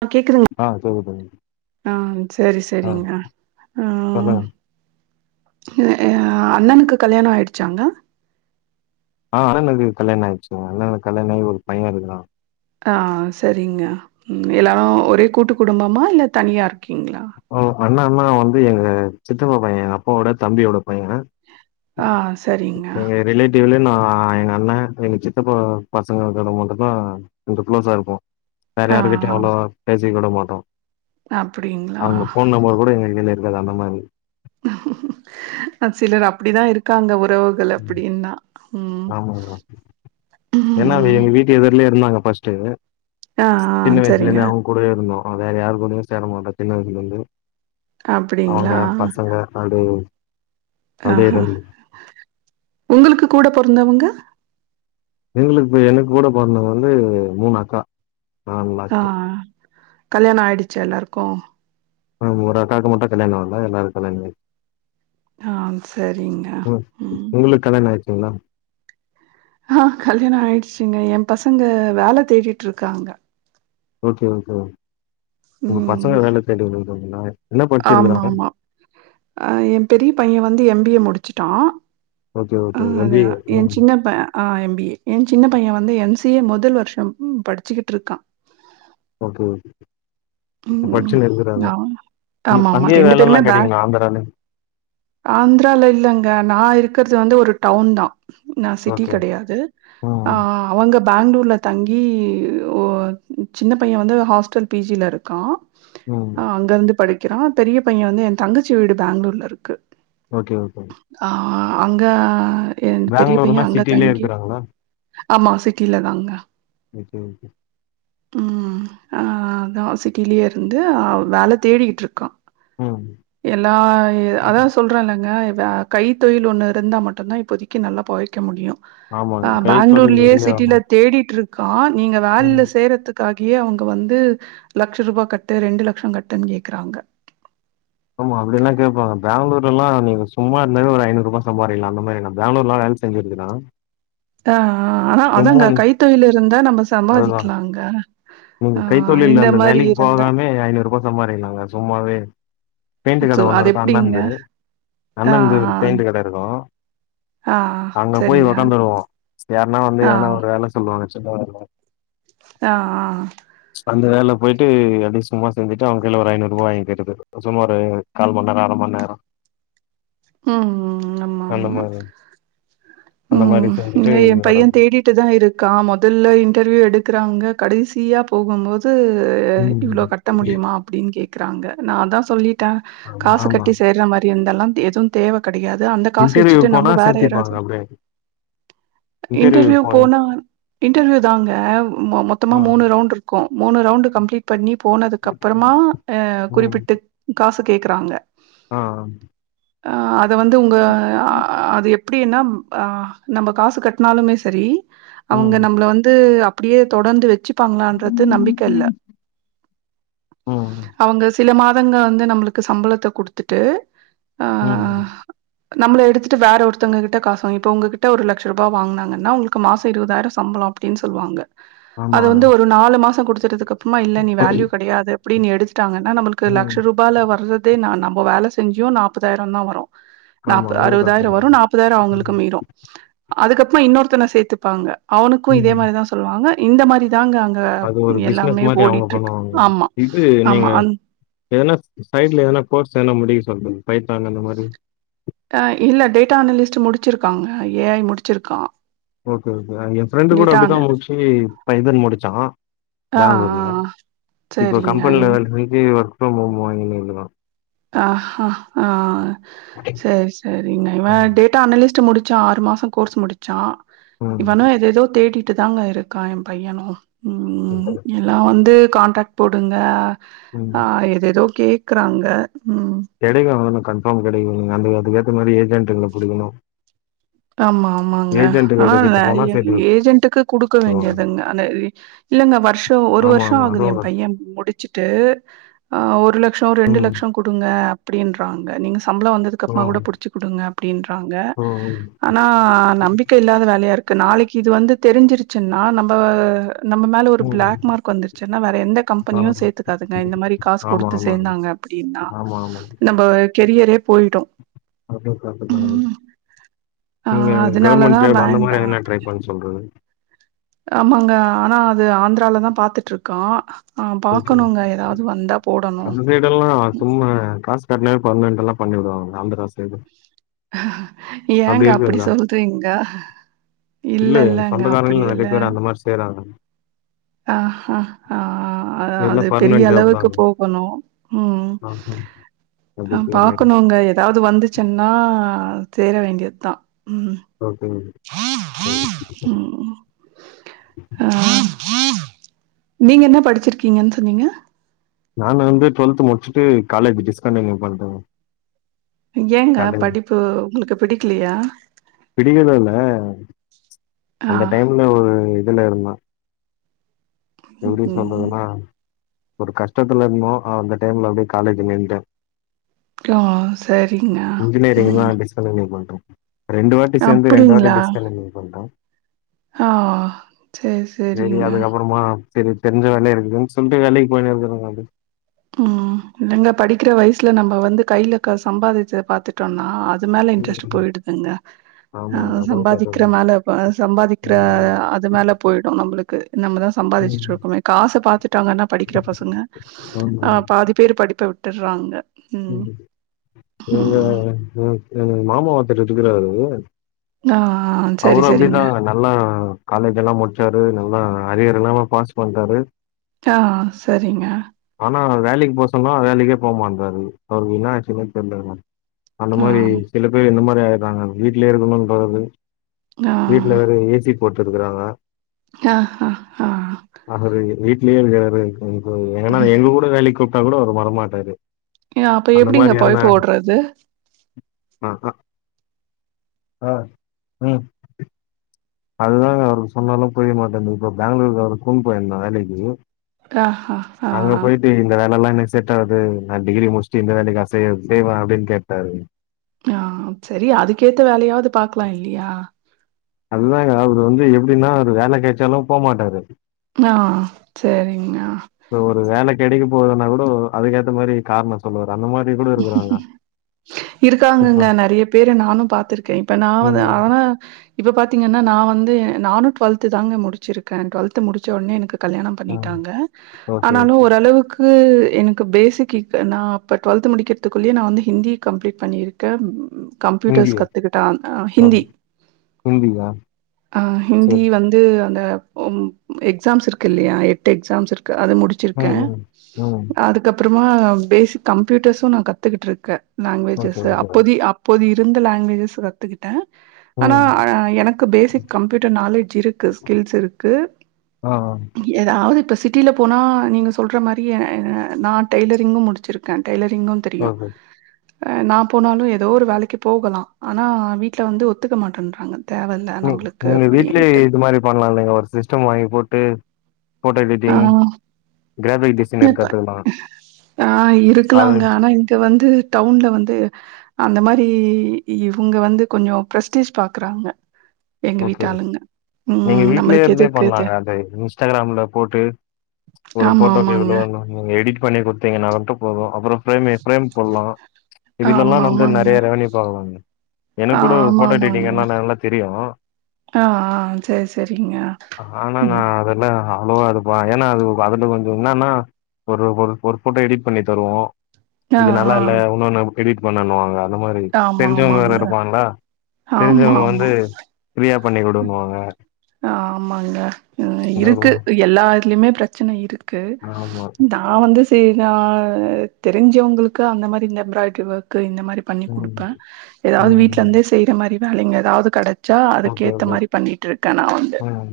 ஹ கேக்குறங்க ஆ கேக்குது ஹ சரி ஆ சரிங்க ஹ சொல்லுங்க ஏ ஏ ஆஹ் அண்ணனுக்கு கல்யாண ஆயிடுச்சாங்க ஆஹ் அண்ணனுக்கு கல்யண ஆயிடுச்சுங்க கல்யாண ஆகி ஒரு பையன் இருக்குறான் ஆஹ் சேரிங்க எல்லாரு ஒரே கூட்டு குடும்பமா இல்ல தனியா இருக் ஓகேங்கலா அண்ண அண்ணா வந்து எங்க சித்தப்ப பைய எங்க அப்பாவோட தம்பியோட பையன் ஆஹ் சேரிங்க ஆஹ் எங்க அண்ணன் எங்க சித்தப்ப பசங்க கூட மட்டு தான் குளோஸ்சா இருப்போம் வேற ஆ யாருக்கிட்ட அவ்வலவா பேசிக்க கூட மாட் அப்டிங்களா அவங்க போன் நம்பர் கூட எங்களு கு இல்ல இது அந்த மாரி ஹ ஹ ஹா சிலர் அப்படிதா இருக்காங்க ஒரு உறவுகள் ம். அப்படின்ன உம் ஆமாங்க உம் உம் பஸ்ட்டு சின்ன வயசுல சரிங்க இருந்து அவங்க கூடவே இருந்தோ ந வேற யாரு கூடமே சேர மாட்டோ சின்ன வயசுல இருந்து அப்டிங்களா அவுங்க பசங்க நடு அப்படியே ஆஹா இருந்து உங்களுக்கு கூட பொறந்தவங்க எங்களுக்கு எனக்கு கூட பொறந்தவங்க வந்து மூணு அக்கா ஆமாஸ்ட் கல்யாணம் ஆயிடுச்ச எல்லாருக்கும் ஆஹ் ஒரு அக்காக்கு மாட்டும் கல்யாண ஆகல எல்லாருக்கும் கல்யாண ஆயிடுச்சு ஆ சரிங்க உம் ம் உங்களுக்கு கல்யாணம் ஆயிருச். இன்னா. ஆஹா கல்யாணம் ஆயிடுச்சுங்க என் பசங்க வேல தேடிட்டு இருக்காங்க. Okay okay ma'am. உங்க பசங்க வேல தேடின்னு. ஒரு நாளைக். ஆமா ஆமா அஹா என் பெரிய பையன் வந்து எம்பிஏ முடு. முடுச்சுட்டா. ஓகே ஓகே எம்பிஏ வா மேம். ஆஹா எம்பிஏ என் சின்ன பையன் வந்து என்சிஏ முதல் வருஷம் படிச்சுகிட்டு இருக்கா. Okay okay. உம் ஹ ம் ஆமா ஆமா அங்கயே ரெண்டு வேலல்லா பேருமே பேங் கெடைக்குமா ஆந்திரால ஆந்திரால இல்லங்க நா இருக். இருக்கிறது வந்து ஒரு டவுன்தா. நா சிட்டி ஓகே ஓகே கிடையாது ம் ஆஹா அவங்க. பெங்களூருல தங்கி ஓ சின்ன பைய வந்து ஹாஸ்டல் பிஜியில்ல இருக். கா. ம் ஆஹா அங்க இருந்து படி. வக்கிறோ. பெரிய பைய வந்து என் தங்கச்சி வீடு பெங்களூர்ல இருக்கு. ஓகே ஓகேங்க. ஆ அங்க. என் பெரிய பெங்களூருனா பையன் அங்க சிட்டிலயே தங்கி இருக்குறாங்களா. ஆமா சிட்டில தாங்க. Okay okay. உம் அஹா தா சிட். டிலியே இருந்து அவ வேல தேடிகிட்டு இருக்கா. ம் எல்லா அதான் சொல்றேன்ல்ங்க. [unintelligible] கைத் தொழில் ஒன்னு இருந்தா மட்டுதா இப்போதக்கி நல்லா பொழைக்க முடியும். ஆமாங்க ஆஹா கைத்தொழில் பெங்களூரிலே இதுலயே சிட்டில ஆமாங்க தேடிட்டு இருக். கான். நீங்க ம் வேலைல சேரத்துக்காக. இங்கயே அவங்க வந்து. லட்ச ரூபா கட்டு ரெண்டு லட்சம் கட்டுன்னு கேக்குறாங்க. ஆமா அப்படில்லாம் கேப்பாங்க பெங்களூர்ல்லா நீங்க சும்மா இருந்தாலே ஒரு ஐநூறு ரூபா சம்பாரிக்கலாம் அந்த மாரி நான் பெங்களூர் எல்லாம் வேல செஞ்சிருக்குற. ஆஹ. ஆஹ ஆனா அதாங்க கைத்தொழில் இருந்தா நம்ம அதுதா சம்பாதிக்கலாம்ங்க. நீங்க கைத்தொழில் அந்த வேலைக்கு போகாமே ஐநூறு ரூபா சம்பாரிகுலாங்க சும்மாவே. பெயிண்டு சோ கடை ஒண்ணு அது இருக்கும் எப்டிங்க அண்ணன்து ஆ அண்ணன்ந்து பெயிண்டு கடை இருக்கும் ஆ ஆ அங்க போய் சரிங்க உக்காந்துருவோம் யாருனா வந்து ஆ எதனா ஒரு வேலை சொல்லுவாங்க டிஸ்டப்பா இருக்கும் ஆஹ் ஆஹ் அந்த வேலை போயிட்டு அது சும்மா செஞ்சிட்டு அவங்க கீழே ஒரு ஐநூறு ரூபா வாங்கிருது சும்மா ஒரு கால் மண்நேரம் அரமண் நேரம் உம் உம் ஆமா ஆமா மாரி அந்த மாரி உம் செஞ்சுட்டு இல்ல என் பையன் வர்றது தேடிட்டு தான் இருக்கான் முதல்ல இன்டர்வியூ எடுக்குறாங்க கடைசி சியா போகும்போது வந்து இவ்ளோ ம் கட்ட முடியுமா அப்டினு கேட்குறாங்க நான் தான் சொல்லிட் டேன் ஆமா காசு ஆமா கட்டி சேர்ற மாரி இருந் இதெல்லாம் தே எதும் தேவ கிடைகாது அந்த காசு இன்டர்வியூ வச்சிட்டு போனா நம்ம வேற சேத்திப்பாங்க ஏதாச்சும் அப்டியே இன்டர்வியூ போன இன்டர்வியூ தாங்க மொ மொத்த ஆ மூணு ரவுண்ட் இருக்கும் மூணு ரவுண்ட் கம்ப்ளீட் பண்ணி போனதுக்கு அப்புறமா குறிப்பிட்டு காசுக் கேக்குறாங்க ஆஹ் ஆஹ் அத வந்து உங்க ஆ அது எப் எப்டின்னா ஆ நம்ம காசு கட்டுனாலுமே சரி அவுங்க ம் நம்மள வந்து அப் அப்டியே தொடந்து வச்சு ப்பங்களான்றது நம்பிக்கை இல்ல ம் அவுங்க சில மாதங்க வந்து நம்பளுக்கு சம்பளத்த குடுத்துட்டு ஆ உம் நம்மள எடுத்துட்டு வேற ஒருத்தவங்க கிட்ட காசுவாங்கி இப்ப உங்ககிட்ட ஒரு லட்ச ரூபா வாங்னாங்கன்னா உங்களுக்கு மாசம் இருபதாயிரம் சம்பளம் அப்படின்னு சொல்லுவாங்க அது ஆமாங்க வந்து ஒரு நாலு மாசம் குடுத்தறதுக்கு அப்புறமா இல்ல நீ வேல்யூ கிடையாது அப்படின்னு எடுத்துட்டாங்கன்னா நமளுக்கு ம் லட்சம் ரூபால வர்றதே நான் நம் வேல செஞ்சும் நான் முப்பதாயிரம் தான் வரும் ஆமா நாப் அதுவும் கரெக்ட் தான் அறுபதாயிரம் சொல்லுவாங்க. வரும் நாப்பதாயிரம் அவுங்களுக்கு ம் மீறும் அதுக்கப்பறம் இன்னொருத்தன சேத்துப்பாங்க அவனுக்கும் இதே ம் மாரிதான் சொல்லுவாங்க இந்த மாரி தாங்க அங்க அது ஒரு பிசினஸ் எல்லாமே மாரி அவுங்க ஓடிட்ருக்கு. பண்ணுவாங்க ஆமா, இது ஆமா. நீங்க அந் எதனா சைட்ல எதனா கோர்ஸ் என்ன முடிக் சொல்ற பைத்தாங்க அந்த மாரி ஆஹ் இல்ல டேட்டா அனலிஸ்ட் முடிச்சிருக்காங்க ஏ ஐ முடிச்சிருக்கான் ஓகே ஓகே என் ஃப்ரெண்டு் கூட டேட்டா அன அப்படிதான் முடிச்சு பைதன் முடிச்சான் ஆ ஆ பெங்களூர்ல ஆ இப்போ சரிங்க. கம்பெனி இவ் லெவல் ஒர்க் அப்பு வாங்கினு இக்ரான் ஆஹ் ஹ ஆஹ் சேரி சேரி இவன் டேட்டா அனலிஸ்ட் முடிச் சான் ஆறு மாசம் கோர்ஸ் முடிச்சான் ம் இவனோ எதுஎதோ தேடி விட்டு தாங்க இருக்கான் என் பையனும் உம் எல்லாம் வந்து கான்ட்ராக்ட் போடுங்க ம் ஆஹ் ஏதுஏதோ கேக் க்றாங்க ஹீம் கெடைக்கும் கன்ஃபார்ம் கெடைக்குங்க அந்த அதுக்கேத்த மாதிரி ஏஜென்ட்ங்களை புடிகணும் ஆமா ஆமாங்க ஆஹ் போனா நறைய சேர்த்து ஏஜென்ட்க்கு குடுக்க விட்டுருவாங்க வேண்டியதுங்க இல்லங்க வருஷம் ஒரு ஆமா வருஷம் ஆமா ஆகுது என் அதுவும் பையன் முடிச்சு ட்டு ஒரு லட் லட்சம் ரெண்டு ம் லட்சம் குடுங்க அப்பிடின்றாங்க நீங்க சம்பளம் வந்ததுக்கு அப்புமா கூட ம் புடிச்சு குடுங்க அப்படின்றாங்க ம் ஆனா நம்பிக்கை இல்லாத வேலையா இருக் நாளைக்கு இது வந்து தெரிஞ்சிருச்சுன்னா நம்ம நம்ம மேல ஒரு ம் பிளாக் மார்க் வந்துருச்சுன்னா வேற எந்த ஆ கம்பெனியும் சேத்துக்காதுங்க இந்த மாரி காசு ஆமா குடுத்து ஆமா சேந்தாங்க அப்படின்னா ஆமா ஆமா நம்ம கெரியரே போயிடும் அதுவும் தாங்க ஆ நீங்க அதனால கவர்மெண்ட் தான் ஜாப் அந்த மாரி வேண்டாம். என ட்ரை பண்ண சொல்றது ஆமாங்க ஆனா அது ஆந்திராலதான் பாத்துட்டுருக் கான் ஓகே அந்த சைடல்லாம் சும்மா காச கட்ணா பர்மென்டல்லாம் பண்ணி விடுவாங்க ஆந்திரா சைடு ஏங்க அப்படி அப்டி இருக்குதா சொல்றீங்க இல்ல இல்லல்லங்க அப்படி சொந்தக்காரங்களும் இல்ல நிறைய பேர் அந்த மாதிரி செய்யறாங்க ஆஹ் ஆஹ் ஆஹ் ஆஹ் அது எல்லாம் பெரிய பர்மனெண்ட் ஜாப் அளவுக்கு தாங்க போகணும் உம் ஆஹா. அப்படி சரி பாக்கணுங்க ஏதாவது வந்துச்சுன்னா சேர வேண்டியத் தான் ம் ஓகேங்க [inaudible] ம். ஆ நீங்க என்ன படிச்சிருக்கீங்கன்னு சொன்னீங்க நான் வந்து டுவெல்த் முடிச்சுட்டு காலேஜ் டிஸ்கண்டிநியூவ் பண்ணிட்டோங்க. ஏங்க [unintelligible] படிப்பு உங்களுக்கு பிடிக்கலையா? பிடிகிறதுல்ல ம்ச் ஆ அந்த டைம்ல ஒரு இதுல இருந்த. ம். எப்படி ம். சொல்றதுன்னா. ஒரு கஷ்டத்துல இருந்தோ அந்த டைம்ல அப்படியே காலேஜ் நின்ட்ட. ஆஹ சேரிங்க இன்ஜினியரிங்தா உம். டிஸ்கண்டினியூ பண்ட்டோ ரெண்டு வாட்டி சேர்ந்து ரெண்டு வாட்டி டிஸ்கண்டிநியூவ் பண்ணிட்டோ. ஆஹ சேரி சேரி சேரிங்க. அதுக்கப்புறமா சேரி தெரிஞ்ச வேலையே இருக்குதுன்னு சொந்த வேலைக்கு போய்ட்டு இருந்தங்க அப்படியே. உம் இங்க படிக்கிற வயசுல நம்ம வந்து கையில சம்பாதிச்சத பாத்துட்டோம்னா அது. அது மேல இன்ட்ரெஸ்ட் ம் போயிடுதுங்க. ஆமாங்க அஹ அதா சம்பாதிக்கிற கதவு மேல சம்பாதிக்கிற அது மேல போயிடும் நம்மளுக்கு நம்மதா சம்பாதிச்சுட்டு இருக்கோமே காசு பாத்துட்டாங்கன்னா படிக்கிற பசங்க. ஆஹ பாதி பேர் படிப்ப விட். விட்டுறாங்க. ம் உம் எங்க ம் எங்க மாமா ஒருத்தர் இருக்குறாரு. உ. ஆ சரி அவரும் சரிங்க அப்படிதா நல்லா காலேஜ் எல்லாம் முடிச்சாரு. நல்லா அரியர் இல்லாம பாஸ் பண்ணிட்டாரு. ஆ சரிங்க ஆனா வேலைக்கு போ சொன்னா வேலைக்கே. போமாட்ராரு. அவருக்கு இன்னாச்சினே தெரியிலங்க. அந்த ஆ மாதிரி சில பேர் இந்த மாதிரி ஆயிட். தாங்க வீட்லயே இருக்கனும்றது. வீட்ல வேற ஏசிட். போட்டிருக்குறாங்க. ஆஹ ஆஹ ஆஹ. லியே வேர இருக்கனு. ஏன்னா எங்க கூட வேலைக்கு கூப். டா கூட அவரு வரமாட்டாரு. ஏ அப்ப எப்படிங்க போழப்பு ஓடுறது. ஆஹஹா ஆஹ உஹம். அதுதாங்க அவருக்கு சொன்னாலு புரிய மாட்டேன்து இப்ப பெங்களூருக்கு வேற அவர கூப்புன்னு போயிந்த வேலைக்கி. ஆ ஆ அங்க ஆ போயிட்டு இந்த வேல எல்லா எனக். செட் ஆவாது நா டிகிரி முடிச்சிட்டு இந்த வேலைக்கா செய்-செய்வ அப்டின்னு கேட்டாரு. ஆ சரி அதுக்கேத்த வேலையாவது பாக்கலாம் இல்லையா? அதுதாங்க அவரு வந்து எப்டின்னா ஒரு வேல கெச்சாலு போமாட்டாரு. ஆஹ் சேரிங்க கிடைக்கு போறதுன்னா கூட அதுக்கேத்த மாரி கார்னோம் சொல்லுவாரு அந்த மாரி கூட இருக்குறாங்க இப்ப இருக்காங்கங்க நெறைய பேரு நானு பாத்திருக்கேன் இப்ப நா வந்து ம் ஆனா இப்ப பா த்திங்கன்னா நா வந்து நானும் ட்வெல்து தாங்க முடிச்சிருக்கே ட்வெல்து முடிச்ச உடனே எனக்கு கல்யாணம் ம் பண்ணிட்டாங்க ஓகே ஓகே ஆனாலும் ஓரளவுக்கு எனக்கு எனக்கு பேசிக் இப்ப நா அப்ப ட்டுவெல்த் முடிக்கிறதுக்குள்ளயே நான் வந்து ஹிந்தி கம்ப்ளீட் பண்ணியிருக்க கம்ப்யூட்டர்ஸ் ஹிந்தியா கத்துக்கிட்டா அ அ ஓகே ஹிந்தி ஹிந்தியா ஹ ஹிந்தி சரி வந்து அந்த உம் எக்ஸாம்ஸ் இருக்குல்லையா எட்டு எக்ஸாம்ஸ் இருக் கு அது ம் முடிச்சிருக்கேன் ம் ம் அதுக்கப்புறமா பேசிக் கம்ப்யூட்டர்ஸு நா கத்துகிட்டு இருக்க ஓகே லாங்குவேஜஸ்ஸு ஓகே அப்போதி அப்போதி ருந்த லாங்குவேஜஸ் கத்துக்கிட்டேன் ஆனா ம் எனக்கு பேசிக் கம்ப்யூட்டர் நாலேஜ் இருக்கு ஸ்கில்ஸ் இருக்கு ஆ ஆ ஏதாவது ப சிட்டியில போனா நீங்க சொல்ற மாரியே நா டெய்லரிங்கும் முடிச்சிருக்கேன் டெய்லர் ரிங்கும் தெரியும் ஓகே நா போனாலும் ஏதோ ஒரு வேலைக்கு போகலாம் ஆனா வீட்டுல வந்து ஒத்துக்க மாட்டேன்றாங்க தேவல்ல ம் நம்மளுக்கு உங்க வீட்லயே அப்டின்ட்டு. இது மாரி பண்ணலா இல்லைங்க ஒரு சிஸ்டம் வாங்கி போட்டு போட்டோ எடிட்டங் இப்ப ஆஹ் அது இருக்கலாங்க ஆனா இங்க வந் து டவுன்ல வந்து அந்த மாரி இவுங்க வந்து கொஞ்ச பிரஸ்டீஜ் பாக்குறாங்க எங்க ஓகே ஓகே வீட்டாளுங்க. நீங்க ம் நம்மளுக்கு வீட்லேருந்தே எதுக்கு இது? பண்ணலாங்க அத இன்ஸ்டாகிராம்ல போட்டு ஒரு ஆமா, போட்டோ எவ்வுளோ ஆமாங்க. [unintelligible] எடிட் பண்ணி குடுத்திங்ன்னா மட்டு போதும் அப்புறோ ஃப்ரேமே ஃப்ரேம் போட்லாம் இது நல்லா ஆமா, நம்மக்கு ஆமாங்க. நெறைய ரெவன்யூ பாக்காளாங்க ஆ எனக்கூட போட்டோ எடிட்டிங்ல நல்லா தெரியும் ஆஹ் ஆஹ் சேரி சேரிங்க ஆனா நா உம் அதெல்லா அவ்ளோவா இப்பான் ஏன்னா அது அதுல கொஞ்ச என்னான்னா ஒரு ஒரு போட்டோ எடிட் பண்ணி தருவோம் ஆ, இது நல்லா ஆ. இல்ல ஒன்னொன்னு எடிட் பண்ணணுவாங்க அந்த மாரி ஆமா, தெரிஞ்சவங்க வேற ஆமாங்க. இருப்பாங்களா ஆமா, தெரிஞ்சவங்க ஆமா. வந்து ஃப்ரியா பண்ணி குடுன்னுவாங்க ஆமாங்க இருக்கு எல்லாதுலயுமே பிரச்சனை இருக்கு ஆமா நான் வந்து [unintelligible] தெரிஞ்சவங்களுக்கு அந்த மாரி அந்த எம்ப்ராய்டரி ஒர்க் இந்த மாரி பண்ணி ம் குடுப்பேன் எதாவது ம் வீட்டுல ம் இந்தே செய்யற மாரி வேலைங்க எதாவது கட ச்சா அதுக்கு ஓகே ஏத்த ஓகே மாரி பண்ணிற்று நான் வந்து ம்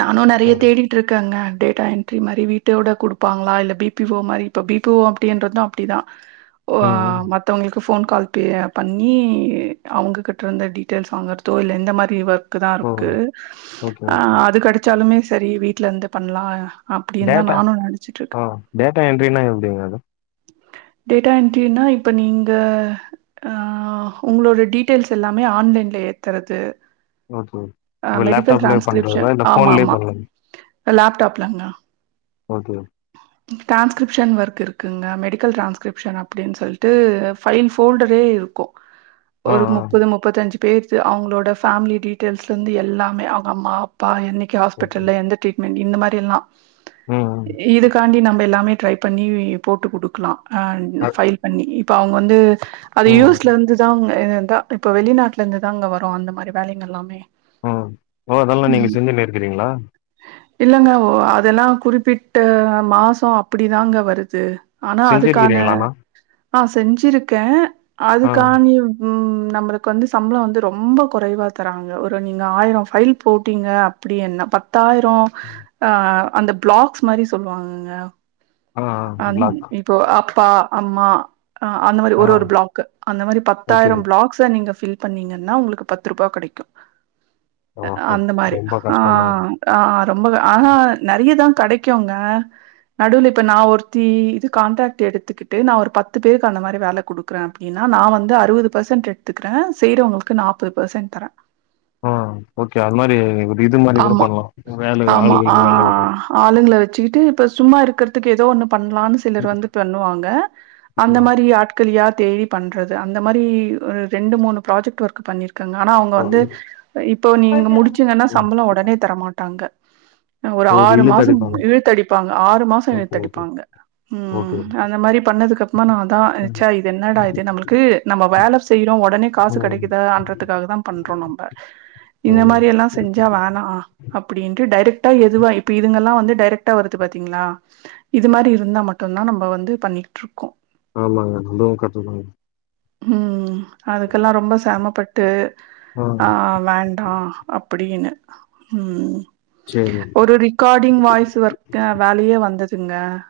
நானும் நறைய சரி தேடிட்டு இருக்கேன் அண்ணே டேட்டா என்டரி மாரி வீட்டோட குடுப்பாங்களா இல்ல பி பி ஒ மாரி இப்ப பி பி ஒ அப்டின்றதும் அப்படிதான் ஓ ம் ம் மத்தவங்களுக்கு ஃபோன் கால் பே பண்ணி அவங்க கிட்ட இருந்த டீட்டெய்ல்ஸ் வாங்கறதோ இல்லை எந்த மாதிரி ஒர்க் கிருதான் ஓ இருக்கு ஓகே ஆஹ ஓகே அது கிடைச்சாலுமே சரி வீட்லந்து பண்ணலாம் டேட்டா ஆஹ டேட்டா என்ட்ரினா எப்படிங்க அது டேட்டா என்ட்ரினா இப்ப நீங்க அஹ உங்களோட டீட்டெய்ல்ஸ் எல்லாமே ஆன்லைன்ல ஏத்துறது ஒ கே இப்ப மெடிக்கல் லேப்டாப்ல பண்றதா டிரான்ஸ்கிரிப்ஷன் இல்ல ஆமா போன்லேயே ஆமா பண்ணல லேப்டாப்லங்க ஓக்கே டிரான்ஸ்கிரிப்ஷன் ஒர்க் இருக்குங்க மெடிக்கல் டிரான்ஸ்கிரிப்ஷன் அப்படின்னு சொல்லிட்டு ஃபைல் ஃபோல்டரே இருக்கோம் ஆ ஒரு ஆ முப்பது முப்பத்த அஞ்சு பேர்த்து அவங்களோட ஃபேமிலி டிட் டியல்ஸ் வந்து எல்லாமே அவங்க அம்மா அப்பா என்னைக் கே ஓகே ஹஸ்பிட்டில்ல எந்த டீட் மே பி இந்த மாரி எல்லாம் ம் ம் இதுக்காண்டி நம்ம எல்லாமே ட்ரை பண்ணி போட்டு குடுக்கலாம் ஹன்னு அத் ஃபைல் பண்ணிப் இப்போ அவங்க வந்து அது ம் யூஸ்ல இருந்துதா அவங்க ந்தா இப்ப வெளிநாட்டுல இந்து தான் அங்க வரும் அந்த மாரி வேலைகள் எல்லாம் உம் ஓ அதெல்லாம் நீங்க செஞ்சுனுக்கிறீங்களா இல்லங்க ஓ அதெல்லாம் குறிப்பிட்ட மாசம் அப்படிதாங்க வருது ஆனா அதுக்கான செஞ்சிருக்கிறீங்களாண்ணா ஆஹ் செஞ்சிருக்கேன் ஆ அதுக்கா நீ உம் நம்மளுக்கு வந்து சம்பளம் வந்து ரொம்ப குறைவா தராங்க ஒரு நீங்க ஆயிரம் பைல் போட்டீங்க அப்படி என்ன பத்து பத்தாயிறோம் ஆஹ் அந்த பிளாக்ஸ் மாரி சொல்வாங்கங்க ஆ ஆ அஹ் பிளாக் இப்போ அ ப்பா அம்மா அ அந்த மாரி ஆ ஒரு ஒரு பிளாக் அந்த மாரி ஓகே பத்தாயிரம் பிளாக்ஸ நீங்க ஃபில் பண்ணீங்கன்னா உங்களுக்கு பத்து ரூபா கெடைக்கு அ ஓஹோ அந்த மாரி ரொம்ப கஷ்டந்தா ஆஹ் ஆஹ் ரொம்ப ஆ ஆ நெறையதா கெடைக்குங்க நடுவில இப்ப நா ஒருத்தி இது கான்ட்ராக்ட் எடுத்துக்கிட்டு நா ஒரு பத்து பேருக்கு அந்த மாரி வேல குடுக்குறே அப்டின்னா நா வந்து அறுபது பெர்சன்ட் எடுத்துக்கிறே செய்யறவங்களுக்கு நாப்பது பர்சன்ட் தரே ஹம் ஓகே அது மாரி இது மாரி கூட ஆமா பண்லா வேல ஆளுகளுக்கு வேலை [unintelligible] வச்சிட்டு இப்ப சும்மா இருக்கிறதுக்கு ஏதோ ஒன்னு பண்லான்னு சிலர் வந்து பண்ணுவாங்க அந்த ஆமா. மாரி ஆட்கள் யார் தேடி பண்றது அந்த மாரி ஒரு ரெண்டு மூணு ப்ராஜெக்ட் ஒர்க் பண்ணிருக் குங்க ஆனா அவங்க வந்து இப்போ நீங்க முடிச்சீங்கன்னா ம் சம்பளோ உடனே தரமாட்டா ங்க அ ஒரு ஆறு மாசம் இழுத்தடிப்பாங்க ஆறு மாசோ ஓகே ஓகே இழுத்தடிப்பாங்க உம் ஓகே அந்த மாரி பண்ணதுக்கு அப்புறமா நாதா ம் ச்சே இது என்னடா இது நம்மளுக்கு நம்ம வேல செய்யறோ ஒடனே காசு ம் கெடைக்குதுன்றதுக்காகதா பண்றோ நம்ம அ இந்த சேரிங்க மாரி எல்லா செஞ்சா வேணா அப்டின்ட்டு டைரக்ட்டா எதுவா இப்ப இது ல்லா வந்து டைரக்டா வருது பாத்தீங்களா இது மாரி இருந்தா மட்டும்தா நம்ப வந்து பண்ணிட்ருக்கோ ஆமாங்க அதுவு கரெக்டுதாங்க உம் அதுக்கெல்லா ரொம்ப செரமப்பட்டு ஆ ஆஹ் வேண்டா அப்படின்னு உம் சேரிங்க ஒரு ரிக்கார்டிங் வாய்ஸ் ஒர்க் வேலையே வந்தது ங்க